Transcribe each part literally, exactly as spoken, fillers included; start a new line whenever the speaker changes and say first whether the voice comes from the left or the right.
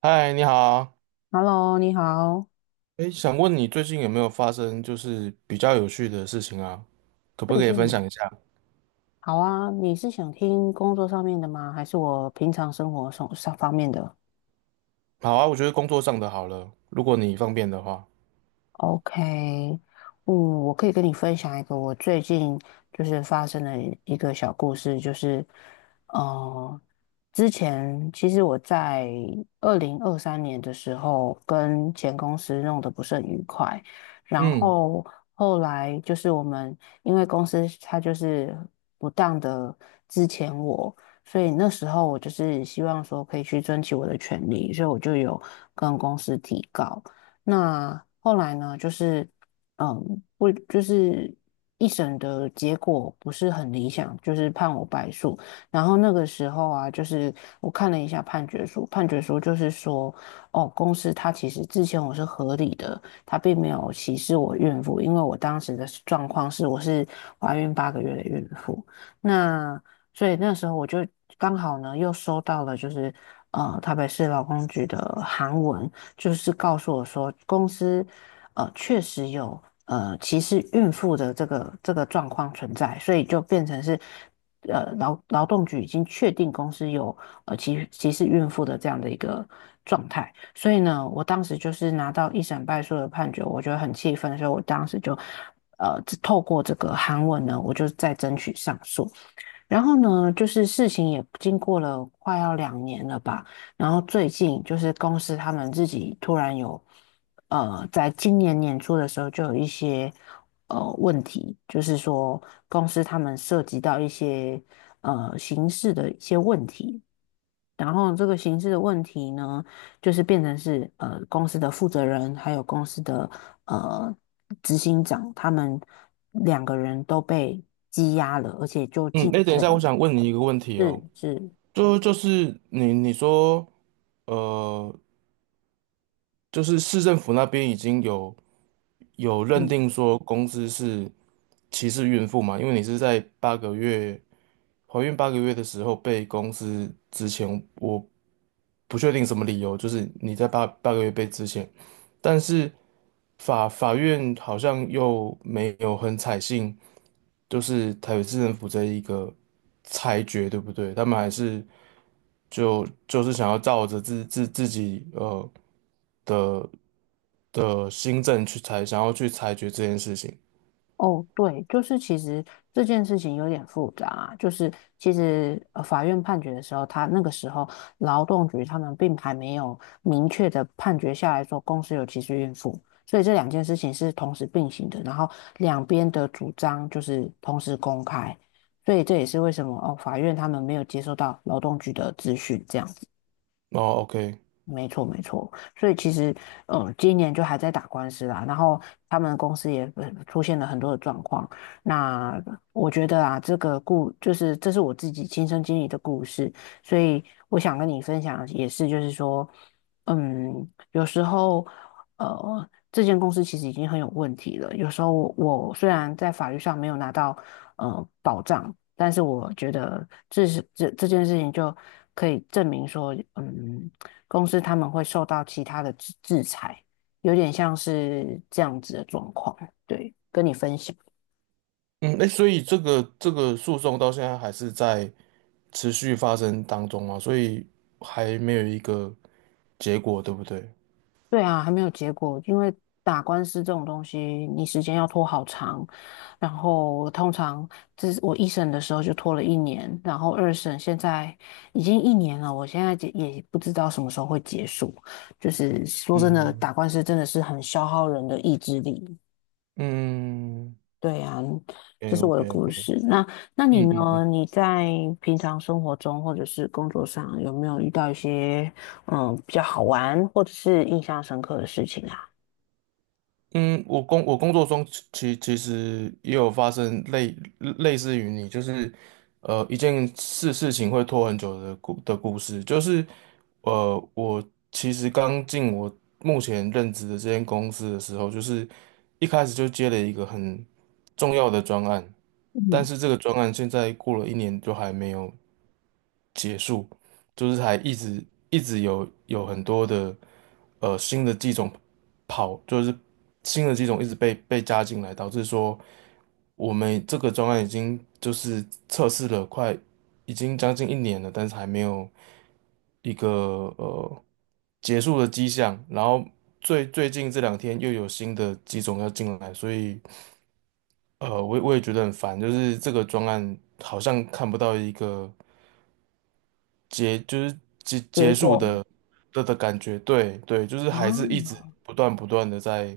right: 嗨，你好，
left: Hello，你好，
right: 哎，想问你最近有没有发生就是比较有趣的事情啊？可不
left: 最
right: 可以分享
left: 近
right: 一下？
left: 好啊，你是想听工作上面的吗？还是我平常生活上上方面的？
right: 好啊，我觉得工作上的好了，如果你方便的话。
left: OK，嗯，我可以跟你分享一个我最近就是发生的一个小故事，就是，呃，之前其实我在二零二三年的时候跟前公司弄得不是很愉快，然
right: 嗯
left: 后后来就是我们因为公司它就是不当的之前我，所以那时候我就是希望说可以去争取我的权利，所以我就有跟公司提告。那后来呢，就是嗯，不就是一审的结果不是很理想，就是判我败诉。然后那个时候啊，就是我看了一下判决书，判决书就是说，哦，公司它其实之前我是合理的，它并没有歧视我孕妇，因为我当时的状况是我是怀孕八个月的孕妇。那所以那时候我就刚好呢，又收到了就是呃台北市劳工局的函文。就是告诉我说，公司呃确实有呃歧视孕妇的这个这个状况存在，所以就变成是呃劳劳动局已经确定公司有呃歧歧视孕妇的这样的一个状态。所以呢，我当时就是拿到一审败诉的判决，我觉得很气愤，所以我当时就呃透过这个韩文呢，我就再争取上诉。然后呢，就是事情也经过了快要两年了吧，然后最近就是公司他们自己突然有，呃，在今年年初的时候就有一些呃问题，就是说公司他们涉及到一些呃刑事的一些问题，然后这个刑事的问题呢，就是变成是呃公司的负责人还有公司的呃执行长他们两个人都被羁押了，而且就
right: 嗯，
left: 进
right: 哎，等一
left: 监
right: 下，我
left: 了。
right: 想问你一个问题哦，
left: 是是，
right: 就就是你你说，呃，就是市政府那边已经有有认
left: 嗯，
right: 定说公司是歧视孕妇嘛？因为你是在八个月。怀孕八个月的时候被公司之前，我不确定什么理由，就是你在八八个月被之前，但是法法院好像又没有很采信，就是台北市政府这一个裁决，对不对？他们还是就就是想要照着自自自己呃的的新政去裁，想要去裁决这件事情。
left: 哦，对，就是其实这件事情有点复杂啊，就是其实呃法院判决的时候，他那个时候劳动局他们并还没有明确的判决下来说公司有歧视孕妇，所以这两件事情是同时并行的，然后两边的主张就是同时公开，所以这也是为什么哦，法院他们没有接收到劳动局的资讯，这样。
right: 哦，OK，
left: 没错，没错，所以其实，嗯，今年就还在打官司啦，然后他们公司也呃出现了很多的状况。那我觉得啊，这个故就是这是我自己亲身经历的故事，所以我想跟你分享，也是就是说，嗯，有时候，呃，这间公司其实已经很有问题了。有时候我，我虽然在法律上没有拿到呃保障，但是我觉得这是这这件事情就可以证明说，嗯。公司他们会受到其他的制制裁，有点像是这样子的状况。对，跟你分享。
right: 嗯，哎，所以这个这个诉讼到现在还是在，持续发生当中嘛，所以还没有一个结果，对不对？
left: 对啊，还没有结果，因为打官司这种东西，你时间要拖好长，然后通常这是我一审的时候就拖了一年，然后二审现在已经一年了，我现在也也不知道什么时候会结束。就是说
right: 嗯
left: 真的，打
right: 嗯
left: 官司真的是很消耗人的意志力。
right: 嗯
left: 对呀，这
right: k
left: 是我
right: OK
left: 的故
right: OK，
left: 事。那那你
right: 嗯嗯
left: 呢？
right: 嗯
left: 你在平常生活中或者是工作上有没有遇到一些嗯比较好玩或者是印象深刻的事情啊？
right: 嗯，我工我工作中其其实也有发生类类似于你，就是呃一件事事情会拖很久的故的故事，就是呃我其实刚进我目前任职的这间公司的时候，就是一开始就接了一个很重要的专案。但
left: 嗯，
right: 是这个专案现在过了一年就还没有结束，就是还一直一直有有很多的呃新的机种跑，就是新的机种一直被被加进来，导致说我们这个专案已经就是测试了快已经将近一年了，但是还没有一个呃结束的迹象。然后最最近这两天又有新的机种要进来，所以。呃，我也我也觉得很烦，就是这个专案好像看不到一个结，就是结
left: 结
right: 结束
left: 果
right: 的的的感觉，对对，就是还是一直
left: 啊，
right: 不断不断的在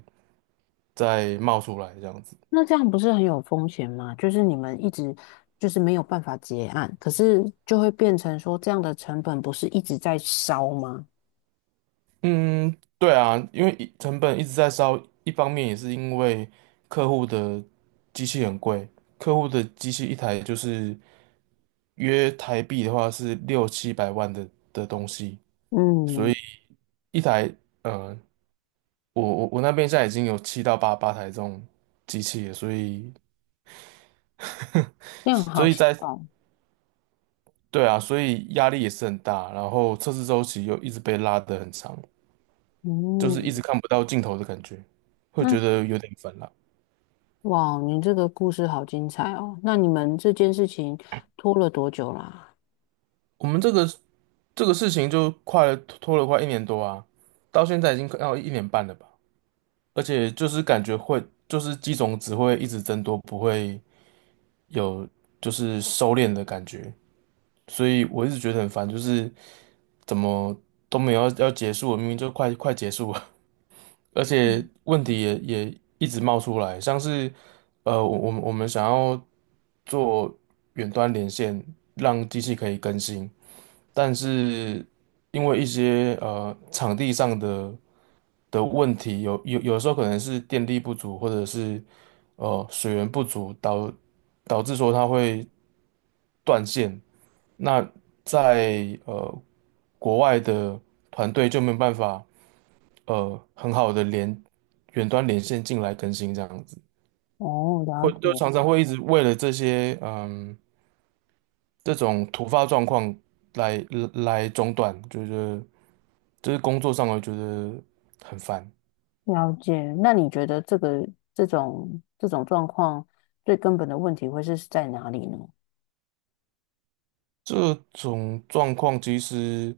right: 在冒出来这样子。
left: 那这样不是很有风险吗？就是你们一直就是没有办法结案，可是就会变成说这样的成本不是一直在烧吗？
right: 嗯，对啊，因为一成本一直在烧，一方面也是因为客户的机器很贵，客户的机器一台就是约台币的话是六七百万的的东西，所
left: 嗯，
right: 以一台呃我我我那边现在已经有七到八八台这种机器了，所以
left: 那样好
right: 所以
left: 奇
right: 在
left: 怪。
right: 对啊，所以压力也是很大，然后测试周期又一直被拉得很长，就是一
left: 嗯，
right: 直看不到尽头的感觉，会
left: 那
right: 觉得有点烦了。
left: 哇，你这个故事好精彩哦！那你们这件事情拖了多久啦？
right: 我们这个这个事情就快了拖了快一年多啊，到现在已经要一年半了吧，而且就是感觉会就是机种只会一直增多，不会有就是收敛的感觉，所以我一直觉得很烦，就是。怎么都没有要要结束了明明就快快结束了，而且
left: 嗯，
right: 问题也也一直冒出来，像是呃，我我们我们想要做远端连线，让机器可以更新，但是因为一些呃场地上的的问题，有有有时候可能是电力不足，或者是呃水源不足，导导致说它会断线。那在呃国外的团队就没有办法呃很好的连远端连线进来更新这样子，
left: 哦，了
right: 会就
left: 解
right: 常常会一直为了这些嗯这种突发状况来来中断，觉得就是工作上我觉得很烦。
left: 了解。那你觉得这个这种这种状况最根本的问题会是在哪里呢？
right: 这种状况其实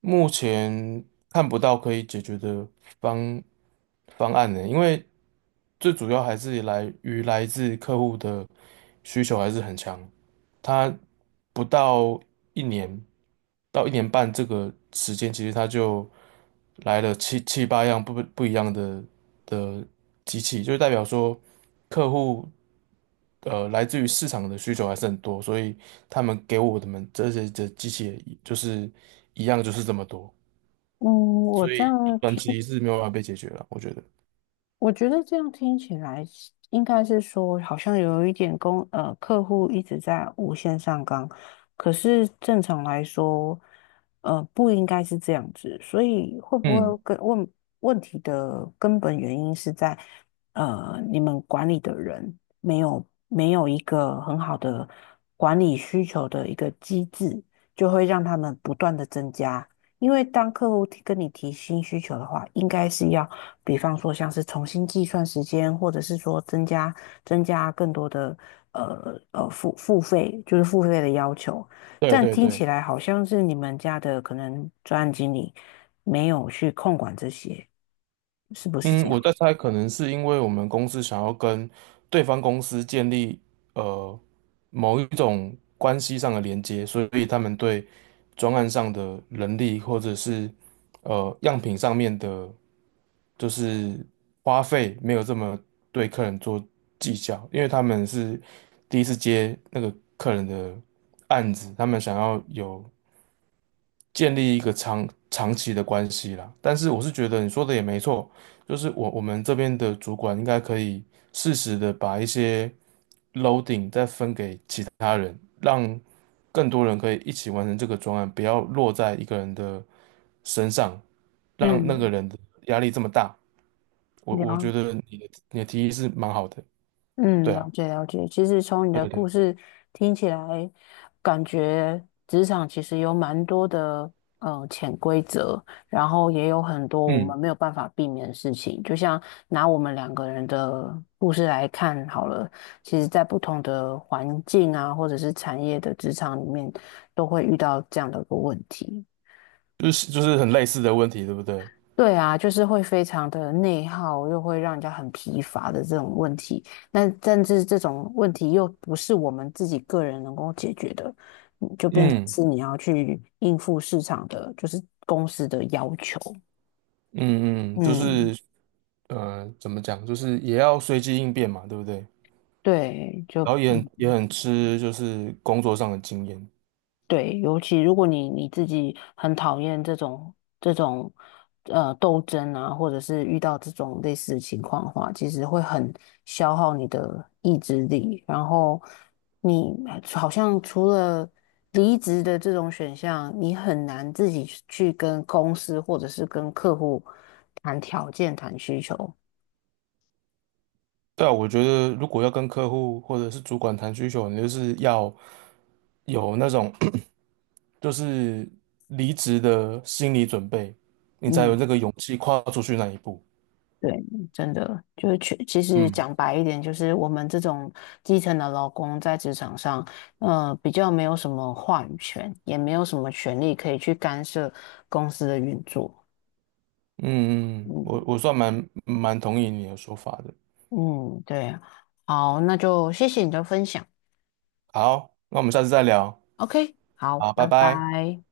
right: 目前看不到可以解决的方方案呢，因为最主要还是来于来自客户的需求还是很强。他不到一年到一年半这个时间，其实他就来了七七八样不不一样的的机器，就代表说客户呃来自于市场的需求还是很多，所以他们给我的们这些的机器也就是一样就是这么多，
left: 嗯，我
right: 所
left: 这
right: 以
left: 样
right: 短
left: 听
right: 期是没有办法被解决了，我觉得。
left: 我觉得这样听起来是应该是说，好像有一点公呃客户一直在无限上纲，可是正常来说，呃不应该是这样子，所以会不会
right: 嗯，
left: 跟问问题的根本原因是在呃你们管理的人没有没有一个很好的管理需求的一个机制，就会让他们不断的增加。因为当客户提跟你提新需求的话，应该是要比方说像是重新计算时间，或者是说增加增加更多的呃呃付付费，就是付费的要求。
right: 对
left: 但
right: 对
left: 听起
right: 对。
left: 来好像是你们家的可能专案经理没有去控管这些，是不是这
right: 嗯，我
left: 样？
right: 在猜，可能是因为我们公司想要跟对方公司建立呃某一种关系上的连接，所以他们对专案上的人力或者是呃样品上面的，就是花费没有这么对客人做计较，因为他们是第一次接那个客人的案子，他们想要有建立一个长长期的关系啦。但是我是觉得你说的也没错，就是我我们这边的主管应该可以适时的把一些他人，让更多人可以一起完成这个专案，不要落在一个人的身上，让那个
left: 嗯，
right: 人的压力这么大。我我觉
left: 聊。
right: 得你的你的提议是蛮好的，
left: 嗯，
right: 对
left: 了
right: 啊，
left: 解了解。其实从你
right: 对
left: 的
right: 不
left: 故
right: 对，
left: 事听起来，感觉职场其实有蛮多的呃潜规则，然后也有很多我们
right: 嗯，
left: 没有办法避免的事情。就像拿我们两个人的故事来看好了，其实在不同的环境啊，或者是产业的职场里面，都会遇到这样的一个问题。
right: 就是就是很类似的问题，对不对？
left: 对啊，就是会非常的内耗，又会让人家很疲乏的这种问题。那甚至这种问题又不是我们自己个人能够解决的，嗯就变成
right: 嗯。
left: 是你要去应付市场的，就是公司的要求。
right: 嗯嗯，就
left: 嗯，
right: 是呃，怎么讲，就是也要随机应变嘛，对不对？
left: 对，就
right: 然后也很也很吃就是工作上的经验。
left: 对，尤其如果你你自己很讨厌这种这种呃斗争啊，或者是遇到这种类似的情况的话，其实会很消耗你的意志力。然后你好像除了离职的这种选项，你很难自己去跟公司或者是跟客户谈条件、谈需求。
right: 对啊，我觉得如果要跟客户或者是主管谈需求，你就是要有那种 就是离职的心理准备，你才有
left: 嗯。
right: 这个勇气跨出去那一步。
left: 对，真的就是去，其实
right: 嗯
left: 讲白一点，就是我们这种基层的劳工在职场上，呃，比较没有什么话语权，也没有什么权利可以去干涉公司的运作。
right: 嗯嗯，
left: 嗯
right: 我我算蛮蛮同意你的说法的。
left: 嗯，对啊好，那就谢谢你的分享。
right: 好，那我们下次再聊。
left: OK，好，
right: 好，拜
left: 拜
right: 拜。
left: 拜。